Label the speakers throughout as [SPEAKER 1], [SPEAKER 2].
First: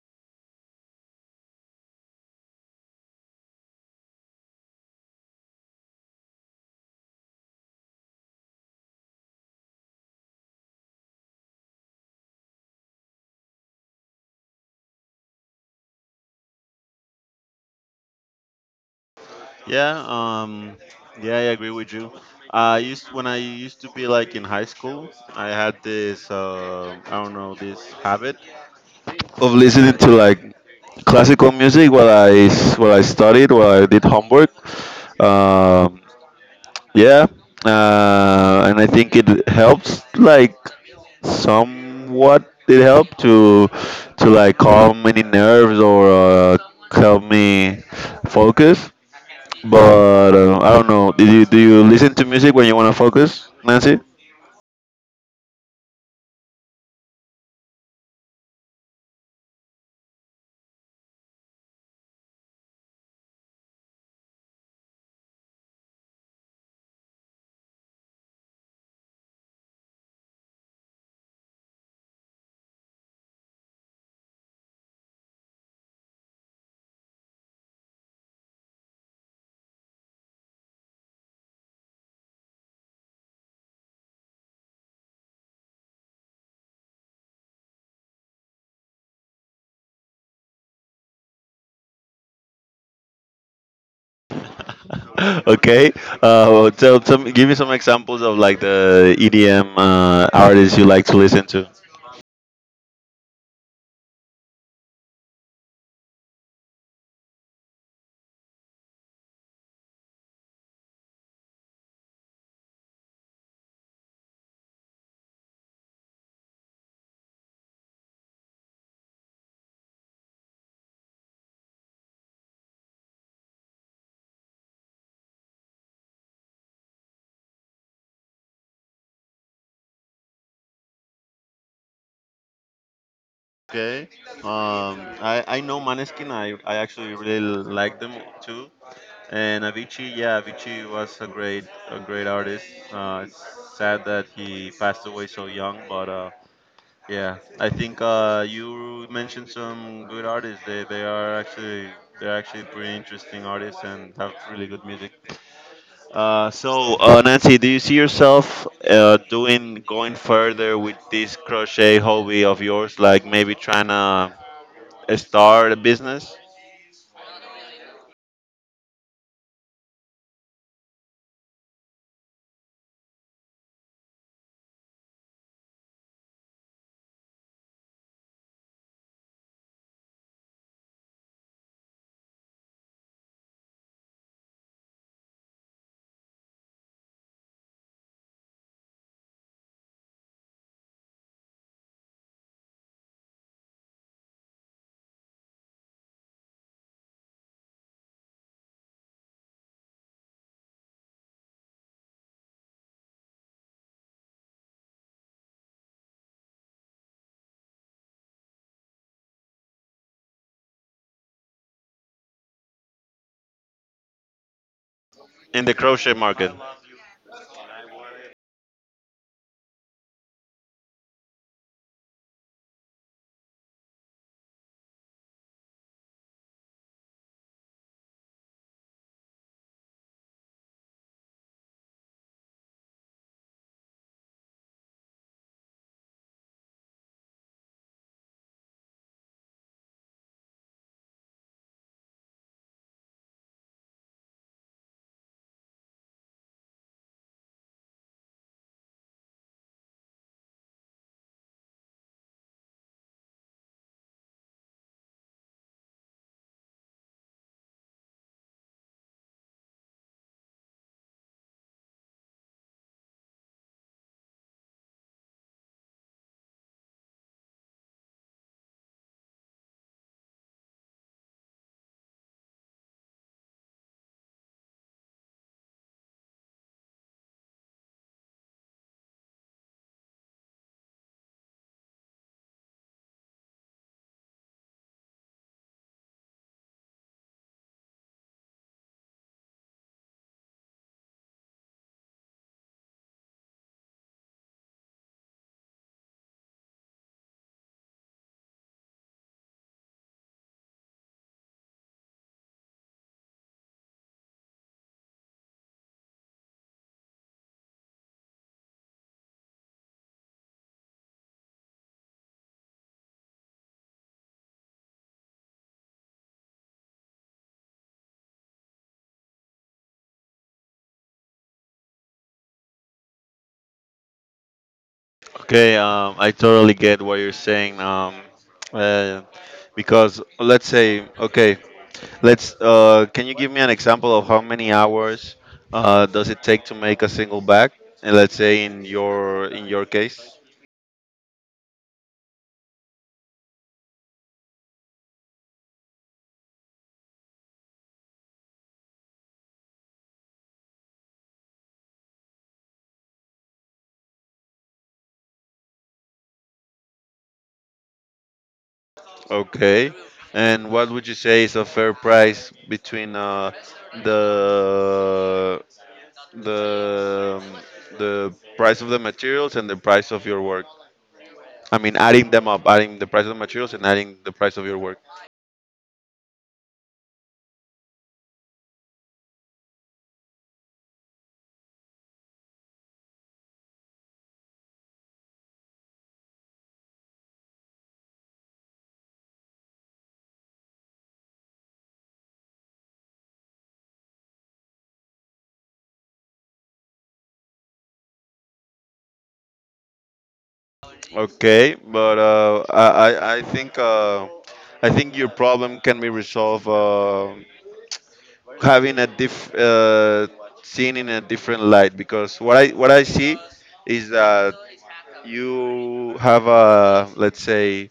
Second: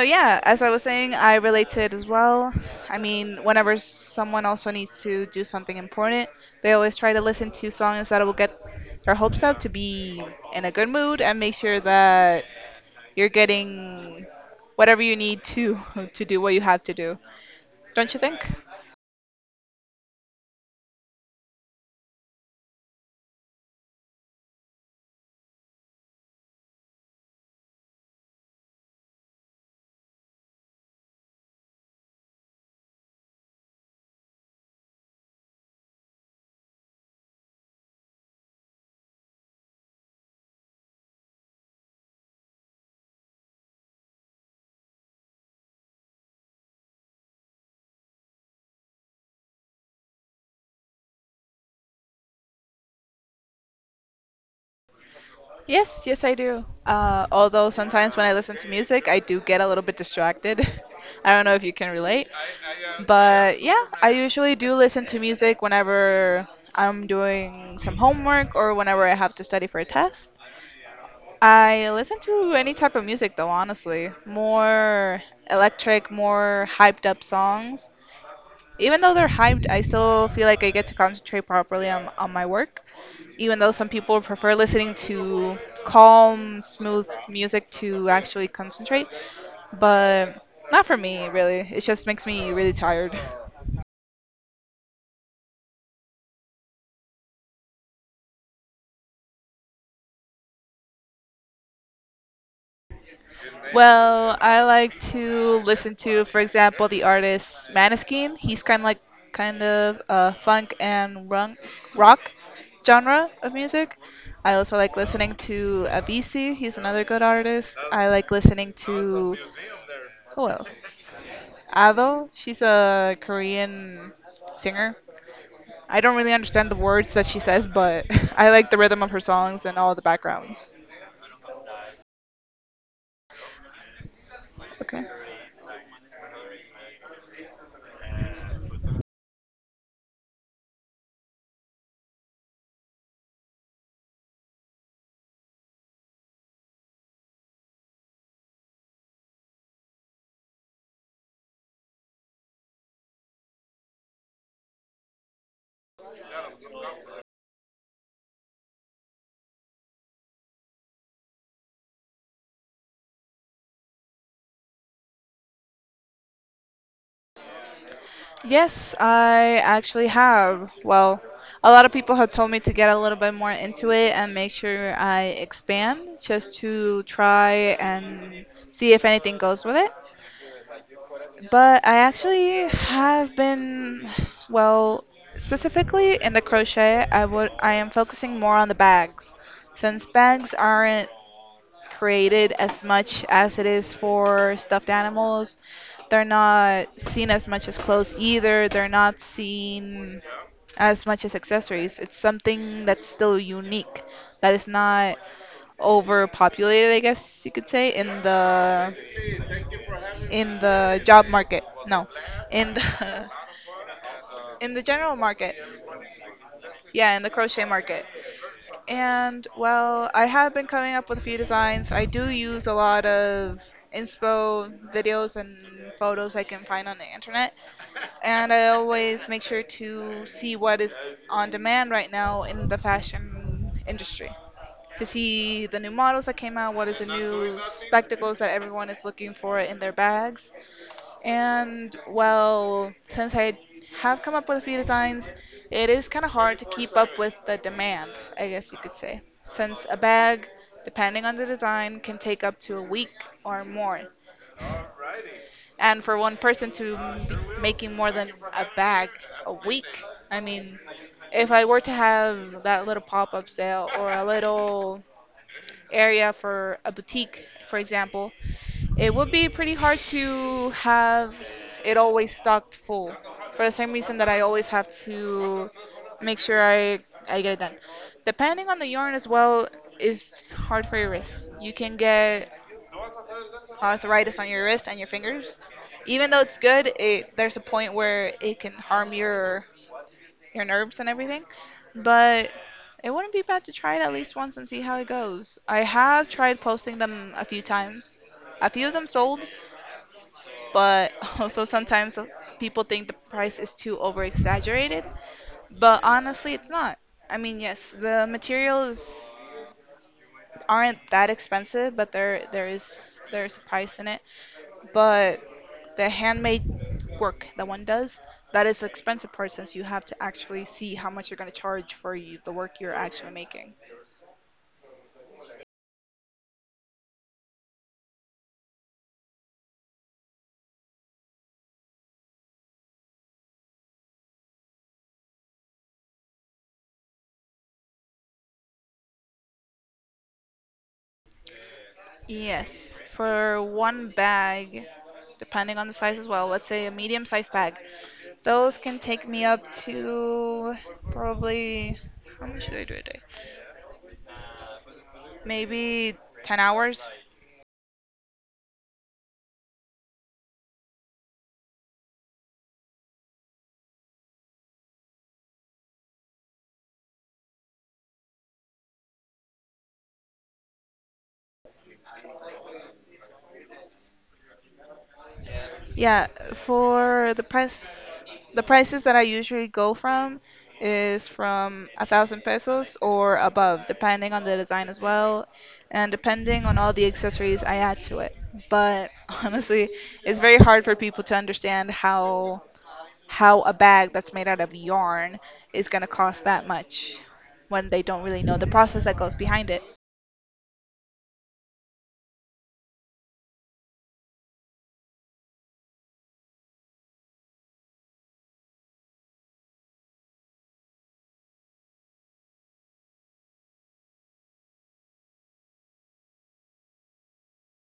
[SPEAKER 1] yeah, as I was saying, I relate to it as well. I mean, whenever someone also needs to do something important, they always try to listen to songs that will get their hopes up to be in a good mood and make sure that you're getting whatever you need to to do what you have to do. Don't you think?
[SPEAKER 2] Yeah, um, yeah, I agree with you. I used when I used to be like in high school, I had this I don't know this habit of listening to like classical music while I studied while I did homework. Um, yeah, and I think it helps like somewhat it helped to like calm any nerves or help me focus but I don't know. Do you listen to music when you want to focus, Nancy?
[SPEAKER 1] Yes, yes, I do. Although sometimes when I listen to music, I do get a little bit distracted. I don't know if you can relate. But yeah, I usually do listen to music whenever I'm doing some homework or whenever I have to study for a test. I listen to any type of music though, honestly. More electric, more hyped up songs. Even though they're hyped, I still feel like I get to concentrate properly on my work. Even though some people prefer listening to calm, smooth music to actually concentrate, but not for me, really. It just makes me really tired.
[SPEAKER 2] Okay. Tell some. Give me some examples of like the EDM artists you like to listen to.
[SPEAKER 1] Well, I like to listen to, for example, the artist Maneskin. He's kind of like funk and run, rock genre of music. I also like listening to Abisi. He's another good artist. I like listening to who else? Ado. She's a Korean singer. I don't really understand the words that she says, but I like the rhythm of her songs and all the backgrounds.
[SPEAKER 2] Okay. Um,
[SPEAKER 1] Okay.
[SPEAKER 2] I I know Maneskin. I actually really like them too. And Avicii, yeah, Avicii was a great artist. It's sad that he passed away so young, but yeah, I think you mentioned some good artists. They're actually pretty interesting artists and have really good music. So, Nancy, do you see yourself doing going further with this crochet hobby of yours? Like maybe trying to start a business
[SPEAKER 1] Yes, I actually have. Well, a lot of people have told me to get a little bit more into it and make sure I expand just to try and see if anything goes with it. But I actually have been, well, specifically in the crochet, I am focusing more on the bags. Since bags aren't created as much as it is for stuffed animals. They're not seen as much as clothes either. They're not seen as much as accessories. It's something that's still unique, that is not overpopulated, I guess you could say, in the job market. No, in the in the general market.
[SPEAKER 2] in the crochet market?
[SPEAKER 1] Yeah, in the crochet market. And well, I have been coming up with a few designs. I do use a lot of inspo videos and photos I can find on the internet. And I always make sure to see what is on demand right now in the fashion industry to see the new models that came out, what is the new spectacles that everyone is looking for in their bags. And well, since I have come up with a few designs, it is kind of hard to keep up with the demand, I guess you could say, since a bag, depending on the design, can take up to a week or more. And for one person to be making more than a bag a week, I mean, if I were to have that little pop up sale or a little area for a boutique, for example, it would be pretty hard to have it always stocked full for the same reason that I always have to make sure I get it done. Depending on the yarn as well, is hard for your wrists. You can get arthritis on your wrist and your fingers. Even though it's good, there's a point where it can harm your nerves and everything. But it wouldn't be bad to try it at least once and see how it goes. I have tried posting them a few times. A few of them sold, but also sometimes people think the price is too over exaggerated, but honestly, it's not. I mean, yes, the materials aren't that expensive, but there's a price in it. But the handmade work that one does, that is the expensive part since you have to actually see how much you're going to charge for you, the work you're actually making.
[SPEAKER 2] Okay, I totally get what you're saying. Uh, because let's say, okay, let's. Can you give me an example of how many hours does it take to make a single bag? And let's say in your case,
[SPEAKER 1] Yes, for one bag, depending on the size as well, let's say a medium sized bag. Those can take me up to probably, how much did I do a day? Maybe 10 hours.
[SPEAKER 2] okay. And what would you say is a fair price between the the the price of the materials and the price of your work? I mean, adding them up, adding the price of the materials and adding the price of your work.
[SPEAKER 1] Yeah, for the price, the prices that I usually go from is from 1,000 pesos or above, depending on the design as well, and depending on all the accessories I add to it. But honestly, it's very hard for people to understand how a bag that's made out of yarn is going to cost that much when they don't really know the process that goes behind it.
[SPEAKER 2] Okay, but I think uh, I think your problem can be resolved having a diff seen in a different light because what I see is that you have a let's say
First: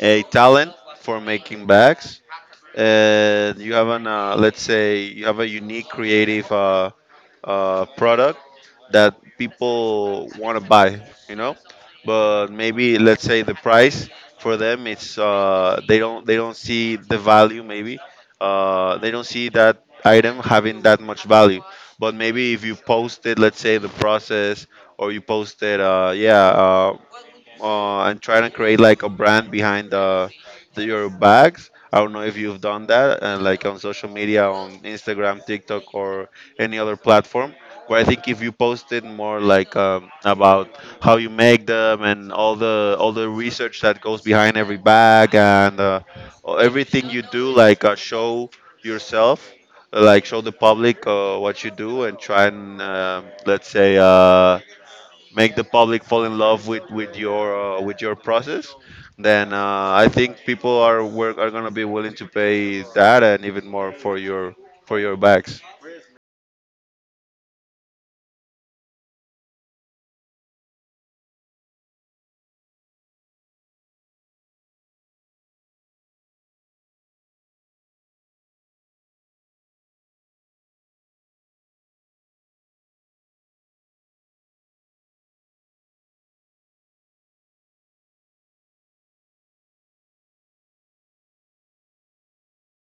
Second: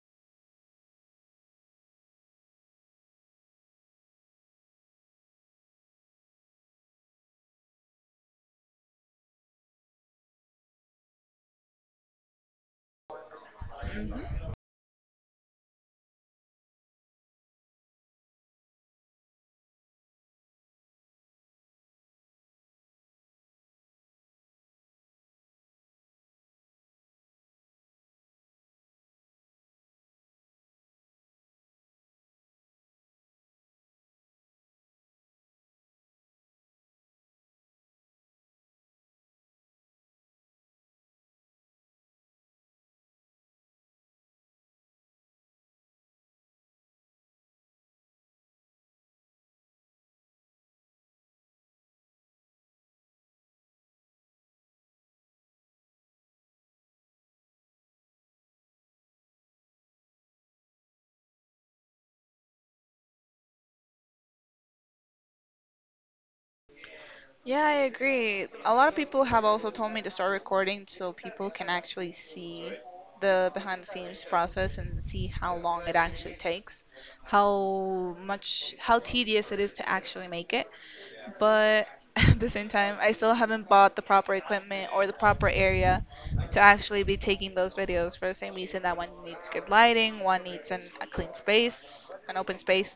[SPEAKER 2] a talent for making bags and you have an let's say you have a unique creative product that people want to buy, you know. But maybe let's say the price
[SPEAKER 1] Mhm.
[SPEAKER 2] for them, it's they don't see the value. Maybe they don't see that item having that much value. But maybe if you posted, let's say, the process, or you posted, and trying to create like a brand behind the your bags. I don't know if you've done that, like on social media, on Instagram, TikTok, or any other platform. But I think if you posted more like about how you make them and all the research that goes behind every bag and everything you do, like show yourself, like show the public what you do and try and let's say. Make the public fall in love with with your process, then I think people are gonna be willing to pay that and even more for your bags.
[SPEAKER 1] Yeah, I agree. A lot of people have also told me to start recording so people can actually see the behind the scenes process and see how long it actually takes. How much, how tedious it is to actually make it. But at the same time, I still haven't bought the proper equipment or the proper area to actually be taking those videos for the same reason that one needs good lighting, one needs a clean space, an open space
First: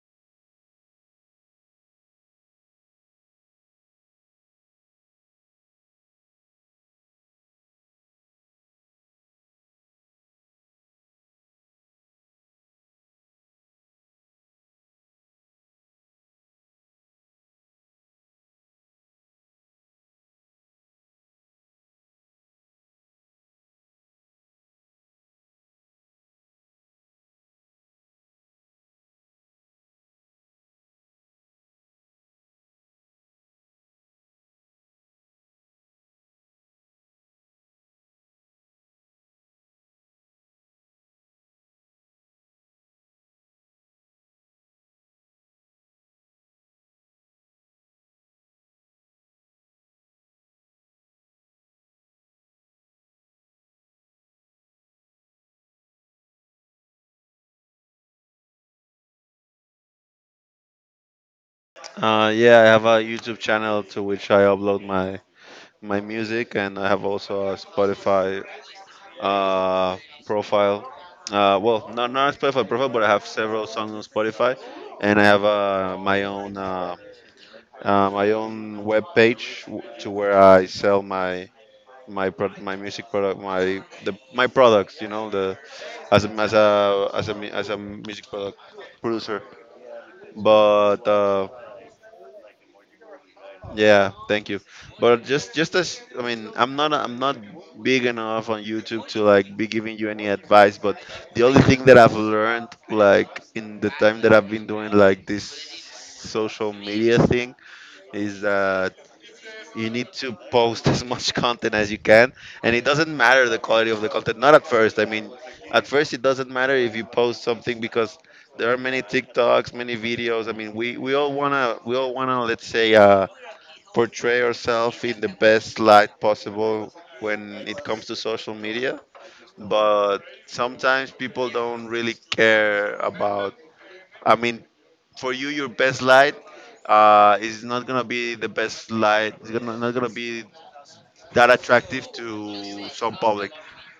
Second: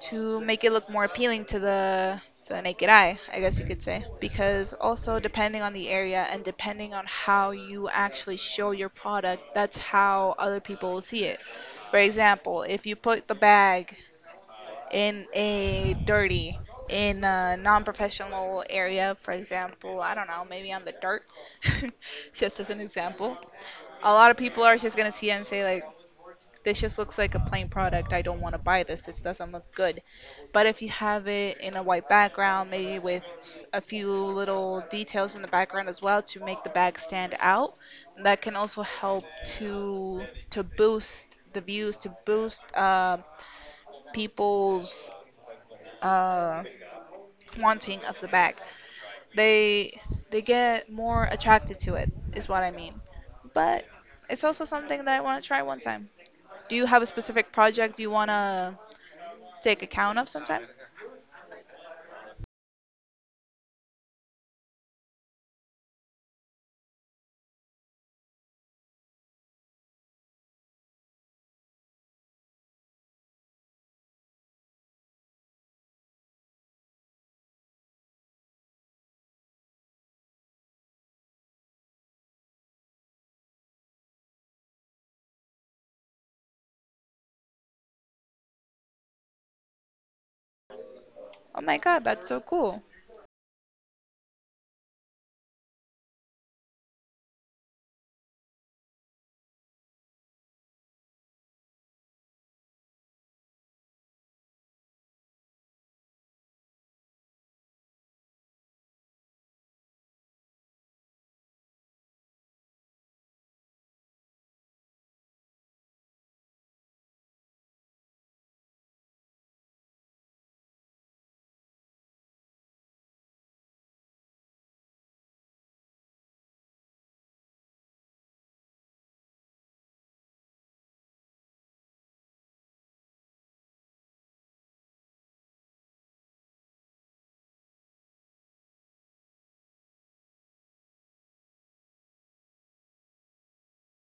[SPEAKER 1] to make it look more appealing to the naked eye, I guess you could say. Because also depending on the area and depending on how you actually show your product, that's how other people will see it. For example, if you put the bag in a dirty, in a non-professional area, for example, I don't know, maybe on the dirt, just as an example. A lot of people are just gonna see it and say like, this just looks like a plain product. I don't want to buy this. This doesn't look good. But if you have it in a white background, maybe with a few little details in the background as well to make the bag stand out, that can also help to boost the views, to boost people's uh, wanting of the bag. They they get more attracted to it is what I mean. But it's also something that I want to try one time. Do you have a specific project you want to take account of sometime?
[SPEAKER 2] Yeah, I have a YouTube channel to which I upload my my music, and I have also a Spotify uh, profile. Not a Spotify profile, but I have several songs on Spotify, and I have my own web page to where I sell my my pro- my music product my the my products, you know, the as a as a as a music product producer, but
[SPEAKER 1] Oh my god, that's so cool.
[SPEAKER 2] yeah, thank you. But just as, I mean, I'm not, I'm not big enough on YouTube to like be giving you any advice, but the only thing that I've learned like in the time that I've been doing like this social media thing is that you need to post as much content as you can, and it doesn't matter the quality of the content, not at first. I mean, at first it doesn't matter if you post something because there are many TikToks, many videos. I mean, we all want to let's say portray ourselves in the best light possible when it comes to social media, but sometimes people don't really care about, I mean, for you your best light is not gonna be the best light. Not gonna be that attractive to some public,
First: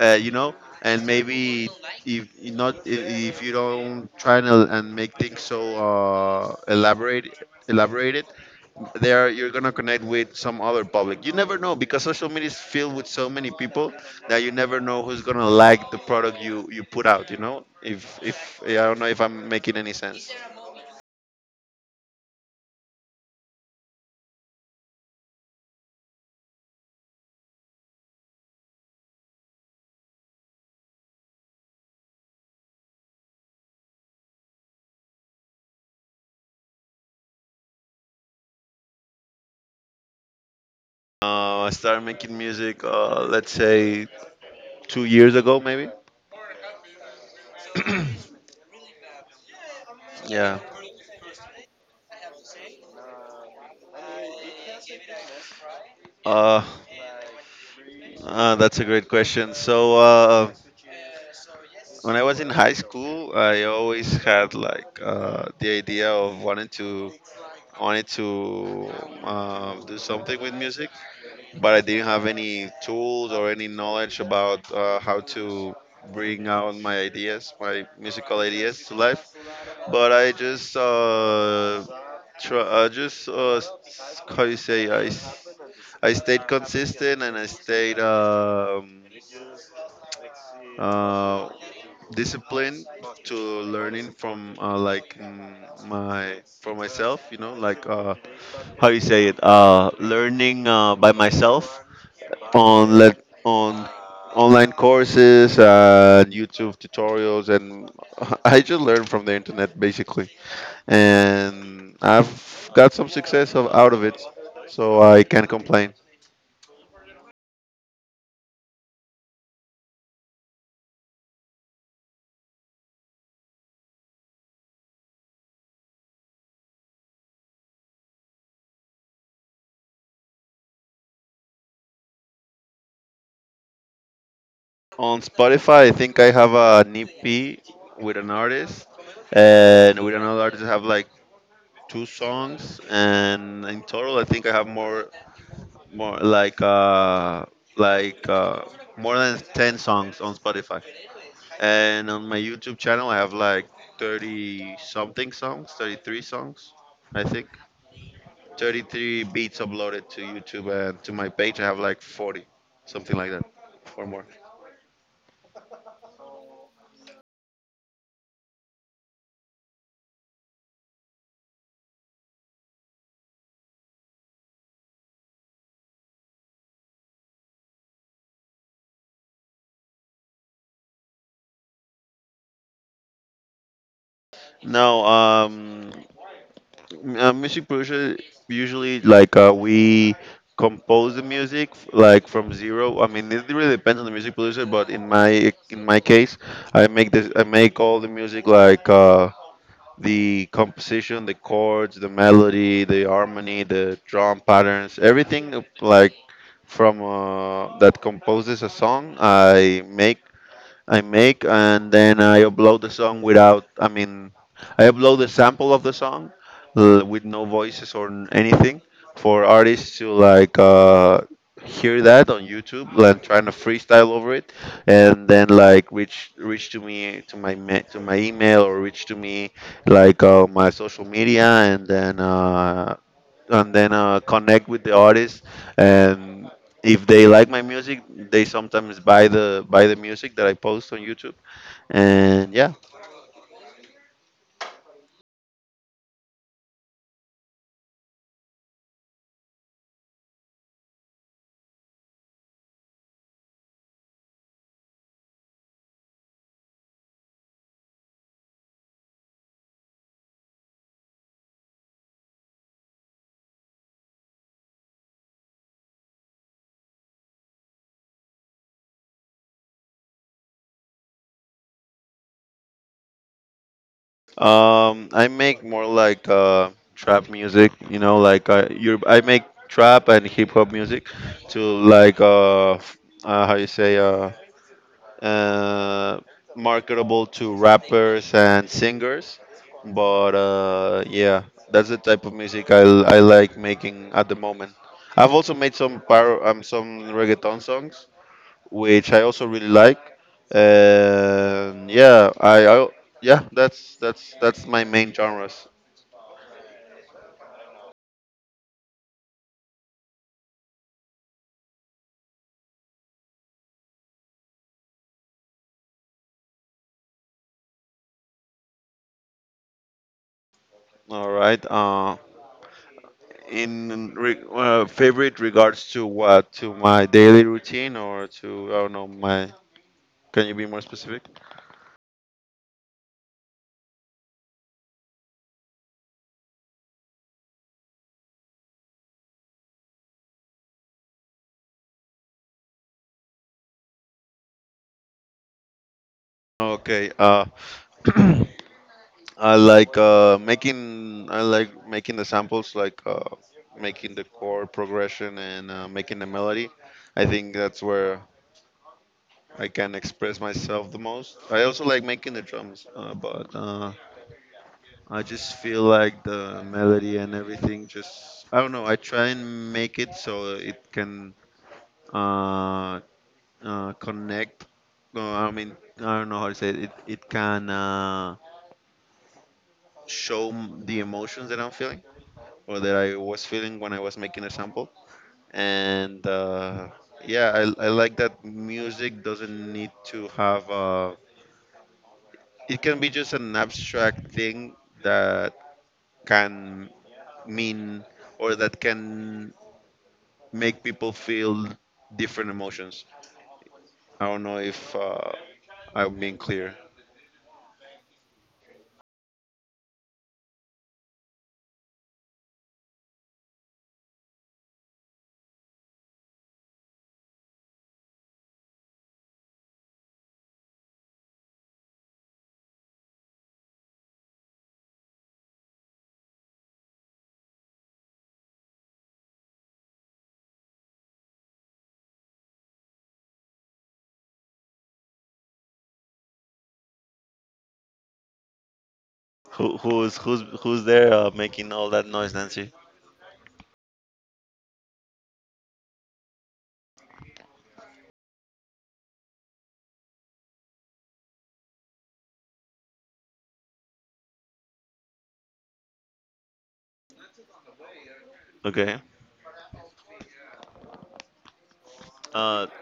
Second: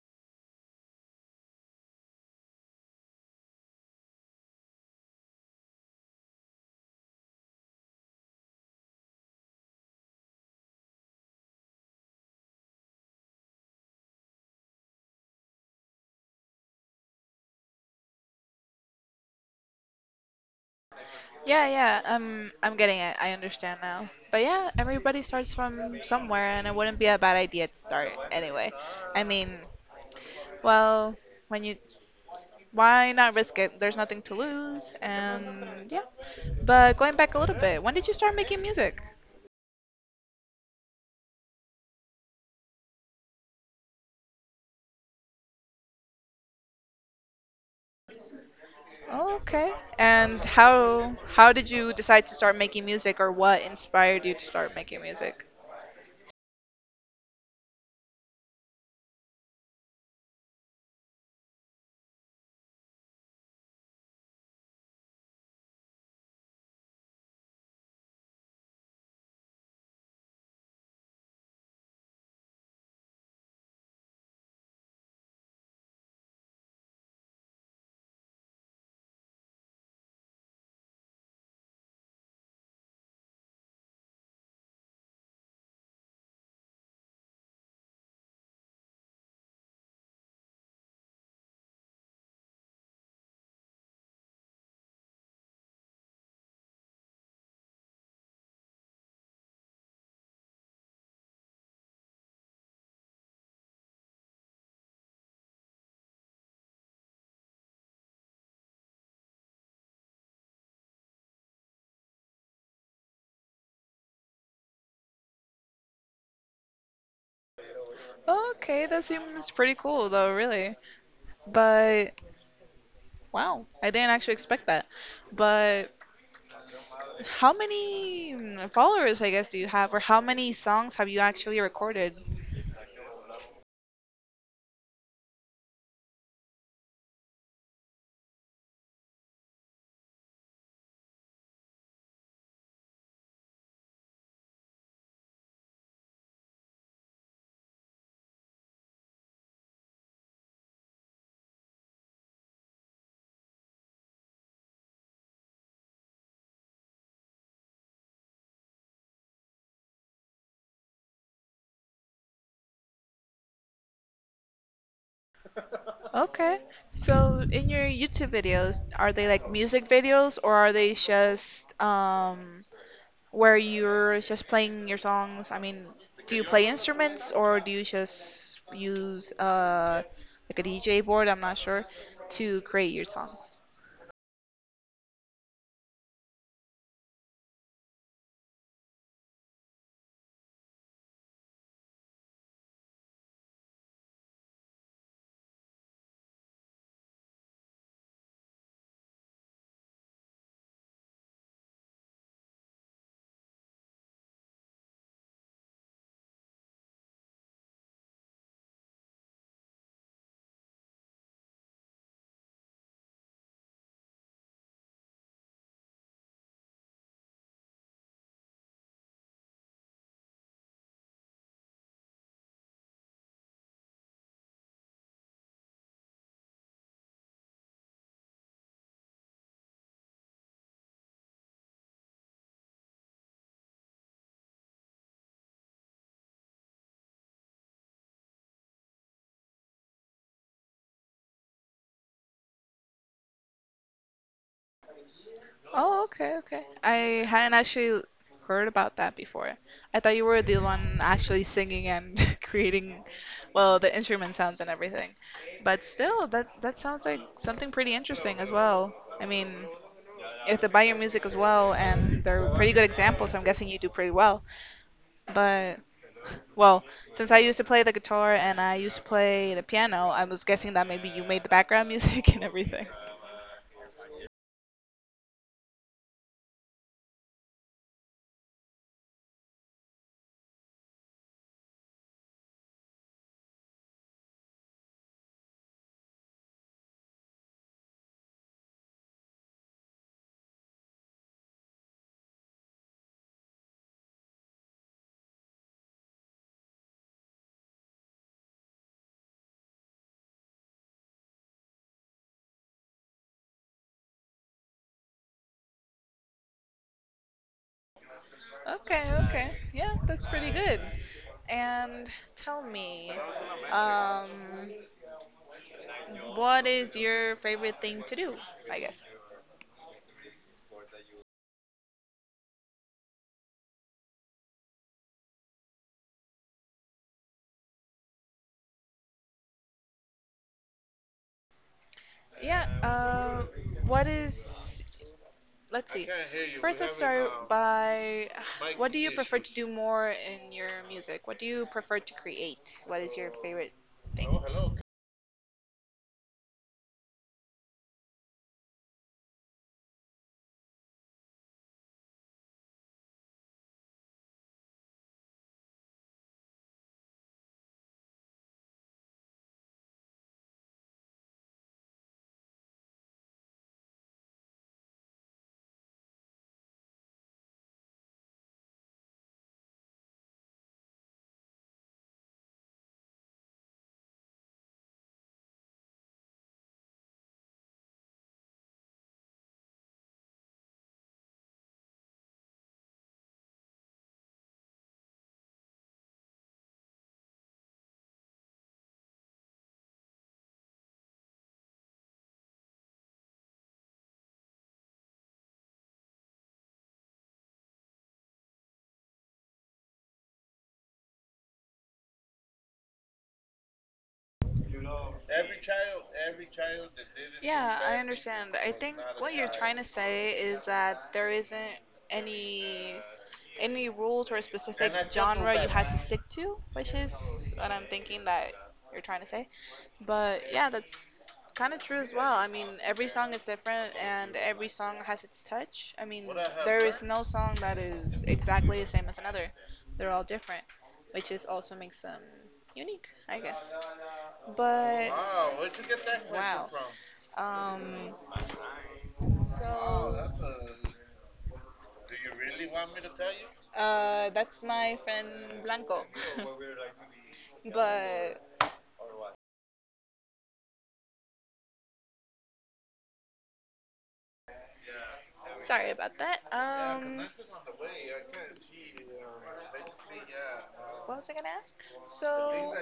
[SPEAKER 2] you know. And maybe if you not if, if you don't try and make things so elaborated, there you're gonna connect with some other public. You never know because social media is filled with so many people that you never know who's gonna like the product you put out. You know, if I don't know if I'm making any sense.
[SPEAKER 1] Yeah, yeah, I'm getting it. I understand now. But yeah, everybody starts from somewhere and it wouldn't be a bad idea to start anyway. I mean, well, when you Why not risk it? There's nothing to lose, and yeah. But going back a little bit, when did you start making music?
[SPEAKER 2] I started making music, let's say 2 years ago, maybe.
[SPEAKER 1] Oh, okay. And
[SPEAKER 2] Yeah.
[SPEAKER 1] how did you decide to start making music, or what inspired you to start making music?
[SPEAKER 2] Uh, that's a great question. So when I was in high school, I always had like the idea of wanting to wanted to do something with music, but I didn't have any tools or any knowledge about how to bring out my ideas, my musical ideas to life. But I just s- how you say I s- I stayed consistent and I stayed. Uh, discipline to learning from like mm, my for myself, you know, like how you say it learning by myself on let on online courses, YouTube tutorials, and I just learn from the internet basically, and I've got some success out of it, so I can't complain.
[SPEAKER 1] Okay, that seems pretty cool though, really. But wow, I didn't actually expect that. But s- how many followers, I guess, do you have, or how many songs have you actually recorded?
[SPEAKER 2] On Spotify, I think I have an EP with an artist, and with another artist I have like two songs, and in total, I think I have more like like uh, more than 10 songs on Spotify. And on my YouTube channel, I have like 33 songs, I think. 33 beats uploaded to YouTube and to my page. I have like 40, something like that, or more.
[SPEAKER 1] Okay. So in your YouTube videos, are they like music videos or are they just where you're just playing your songs? I mean, do you play instruments or do you just use like a DJ board, I'm not sure, to create your songs?
[SPEAKER 2] No, music producer usually like we compose the music like from zero. I mean, it really depends on the music producer, but in my case, I make all the music like the composition, the chords, the melody, the harmony, the drum patterns, everything like from that composes a song. I make, and then I upload the sample of the song with no voices or anything for artists to like hear that on YouTube, like trying to freestyle over it, and then like reach to me to to my email or reach to me like my social media, and then connect with the artist. And if they like my music, they sometimes buy the music that I post on YouTube. And yeah,
[SPEAKER 1] Oh, okay, okay. I hadn't actually heard about that before. I thought you were the one actually singing and creating, well, the instrument sounds and everything. But still, that sounds like something pretty interesting as well. I mean, if they buy your music as well, and they're pretty good examples, so I'm guessing you do pretty well. But well, since I used to play the guitar and I used to play the piano, I was guessing that maybe you made the background music and everything.
[SPEAKER 2] I make more like trap music. You know, like you I make trap and hip hop music to like f- how you say uh, marketable to rappers and singers. But yeah, that's the type of music I like making at the moment. I've also made some reggaeton songs, which I also really like. And yeah, I Yeah, that's that's my main genres.
[SPEAKER 1] Okay, okay. Yeah, that's pretty good. And tell me, um, what is your favorite thing to do, I guess?
[SPEAKER 2] All right. Favorite regards to what, to my daily routine or to I don't know my. Can you be more specific?
[SPEAKER 1] Yeah, what is, let's see. First, let's start by what do you prefer to do more in your music? What do you prefer to create? What is your favorite thing?
[SPEAKER 2] Okay. I like making the samples like making the chord progression and making the melody. I think that's where I can express myself the most. I also like making the drums, but I just feel like the melody and everything just I don't know. I try and make it so it can uh, connect. No, I mean, I don't know how to say it. It can show the emotions that I'm feeling or that I was feeling when I was making a sample. And yeah, I like that music doesn't need to have a. It can be just an abstract thing that can mean or that can make people feel different emotions. I don't know if I'm being clear.
[SPEAKER 1] Yeah, I understand. I think what you're trying child. To say is that there isn't any any rules or a specific genre you had to stick to, which is what I'm thinking that you're trying to say. But yeah, that's kind of true as well. I mean, every song is different and every song has its touch. I What mean, there is learned, no song that is exactly the same as another. They're all different, which is also makes them unique, I guess. But wow. From? Wow,
[SPEAKER 2] Who who's who's
[SPEAKER 1] so
[SPEAKER 2] who's there making all that noise, Nancy?
[SPEAKER 1] a. That's my friend Blanco. But sorry about that. Yeah, Um,
[SPEAKER 2] Okay.
[SPEAKER 1] what was I gonna ask? The things
[SPEAKER 2] Uh,
[SPEAKER 1] so,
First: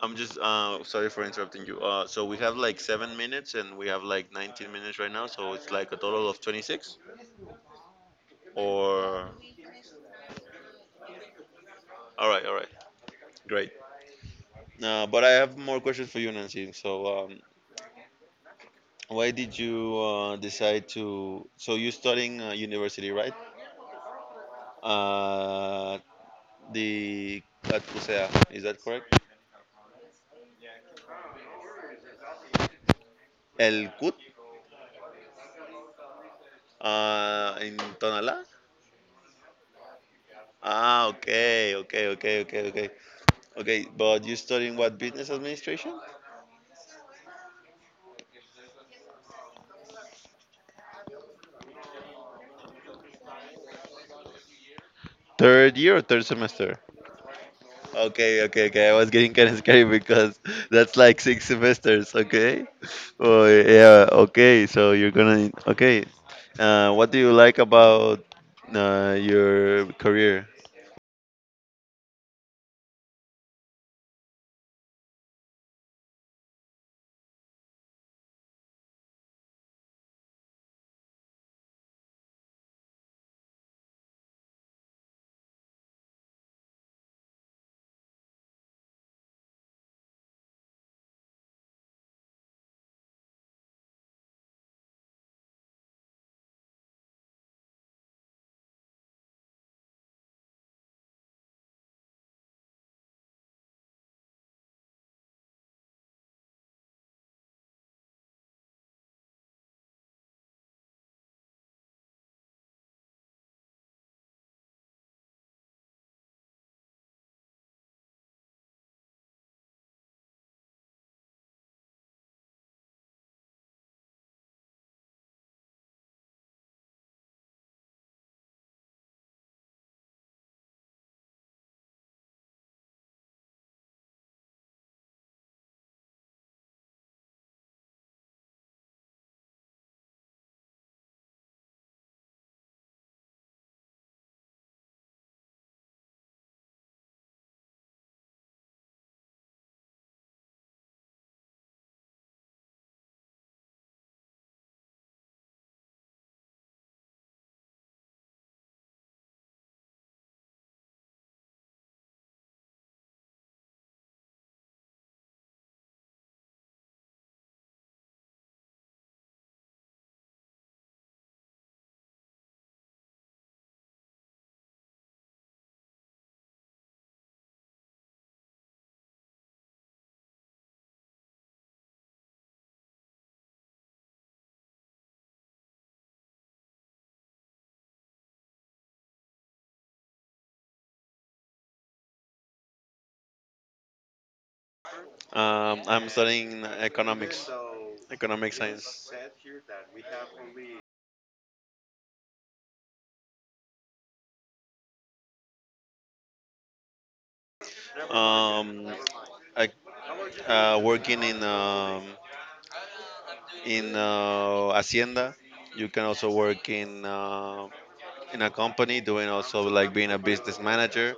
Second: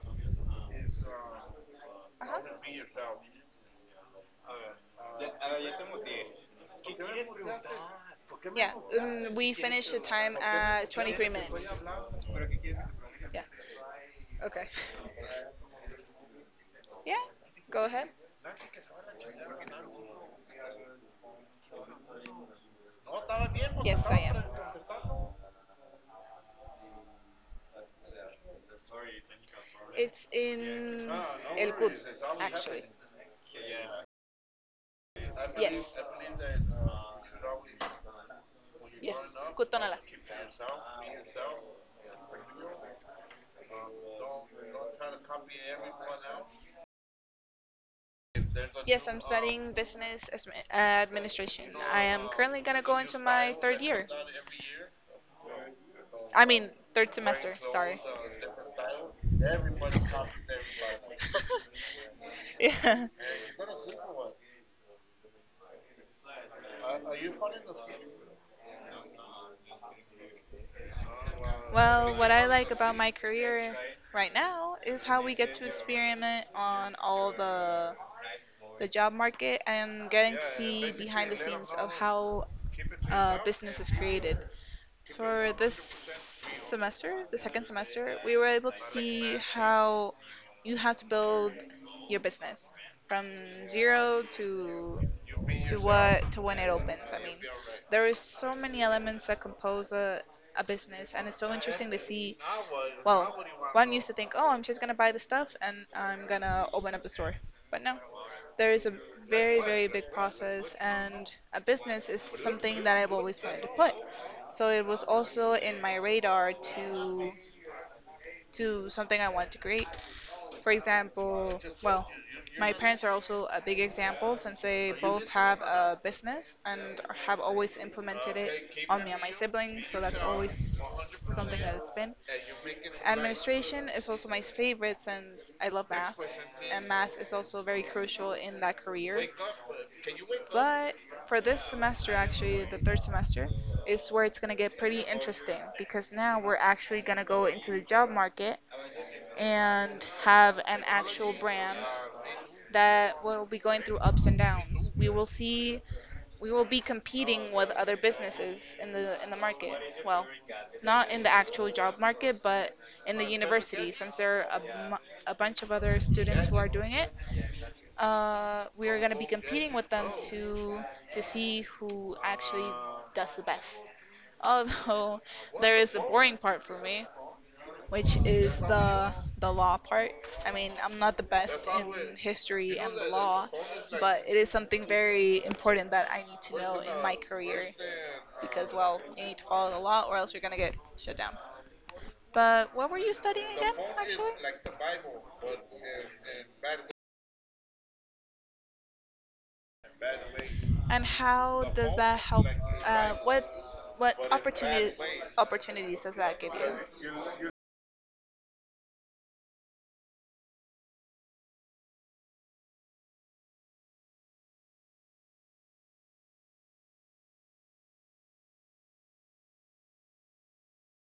[SPEAKER 2] I'm just Sorry for interrupting you. So we have like
[SPEAKER 1] uh-huh.
[SPEAKER 2] 7 minutes and we have like 19 minutes right now, so it's like a total of 26.
[SPEAKER 1] Yeah,
[SPEAKER 2] Or
[SPEAKER 1] um, we finished the preguntar? Time ¿Por qué me at 23 minutes. Pero
[SPEAKER 2] all
[SPEAKER 1] ¿qué
[SPEAKER 2] right,
[SPEAKER 1] quieres que te pregunte?
[SPEAKER 2] great.
[SPEAKER 1] Yeah. Okay.
[SPEAKER 2] But I have more questions for you, Nancy. So
[SPEAKER 1] Yeah. Go ahead.
[SPEAKER 2] why did you decide to? So you're studying university, right?
[SPEAKER 1] Yes, I am.
[SPEAKER 2] Uh, the at CUSEA, is that correct?
[SPEAKER 1] It's in El Good, actually.
[SPEAKER 2] El CUT
[SPEAKER 1] Yes.
[SPEAKER 2] in Tonalá.
[SPEAKER 1] Yes.
[SPEAKER 2] Ah, okay, okay, okay, okay, okay, okay. But you're studying what, business administration?
[SPEAKER 1] Yes, I'm studying business administration. I am currently gonna go into my third year.
[SPEAKER 2] Third year or third
[SPEAKER 1] I mean,
[SPEAKER 2] semester?
[SPEAKER 1] third semester, sorry.
[SPEAKER 2] Okay, okay, okay. I was getting kind of scared because that's like six semesters, okay?
[SPEAKER 1] Yeah.
[SPEAKER 2] Oh, yeah, okay. So you're gonna, okay. What do you like about your career?
[SPEAKER 1] Well, what I like about my career right now is how we get to experiment on all the job market and getting to see behind the scenes of how business is created for this semester, the second semester, we were able to see how you have to build your business from zero to what to when it opens. I mean, there is so many elements that compose a business, and it's so interesting to see. Well, one used to think, oh, I'm just gonna buy the stuff and I'm gonna open up a store, but no, there is a very very big process, and a business is something that I've always wanted to put. So it was also in my radar to do something I want to create. For example, well, my parents are also a big example since they both have a business and have always implemented it on me and my siblings, so that's always something that has been. Administration is also my favorite since I love math, and math is also very crucial in that career. But for this semester, actually, the third semester, is where it's going to get pretty interesting because now we're actually going to go into the job market and have an actual brand that will be going through ups and downs. We will be competing with other businesses in the market. Well, not in the actual job market, but in the university since there are a bunch of other students who are doing it. We are going to be competing with them to see who actually does the best. Although there is a boring part for me which is the law part. I mean, I'm not the best in history and the law, but it is something very important that I need to know in my career because, well, you need to follow the law or else you're gonna get shut down. But what were you studying again, actually?
[SPEAKER 2] I'm studying economics, economic science.
[SPEAKER 1] And how does that help? Uh, what what opportunity opportunities does that give you?
[SPEAKER 2] Um, I, Working in Hacienda. You can also work in a company, doing also like being a business manager.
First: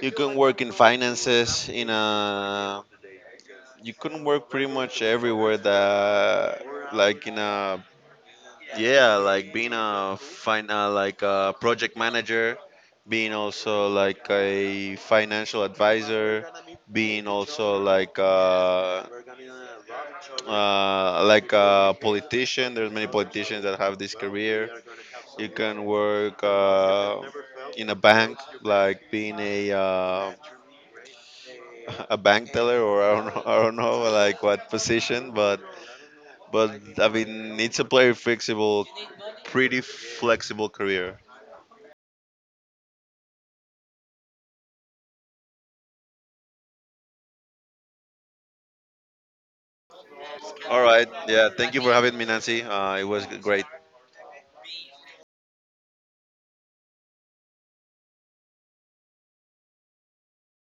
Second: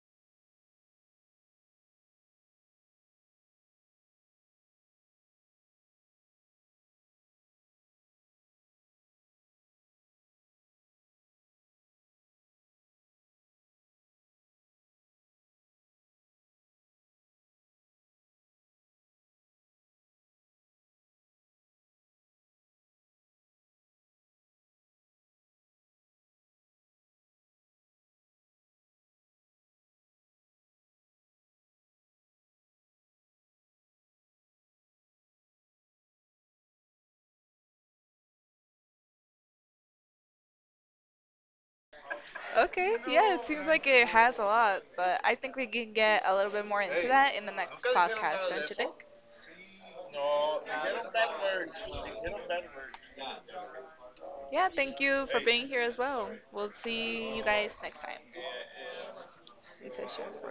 [SPEAKER 2] You can work in finances, in a you couldn't work pretty much everywhere that like in a yeah, like being a fin like a project manager, being also like a financial advisor, being also like a politician. There's many politicians that have this career. You can work in a bank, like being a a bank teller, or I don't know like what position, but but I mean it's a pretty flexible career.
[SPEAKER 1] Okay, yeah, it seems like it has a lot, but I think we can get a little bit more into that in the next podcast, don't you think?
[SPEAKER 2] All right, yeah. Thank you for having me, Nancy. It was great.
[SPEAKER 1] Yeah, thank you for being here as well. We'll see you guys next time. Sensational.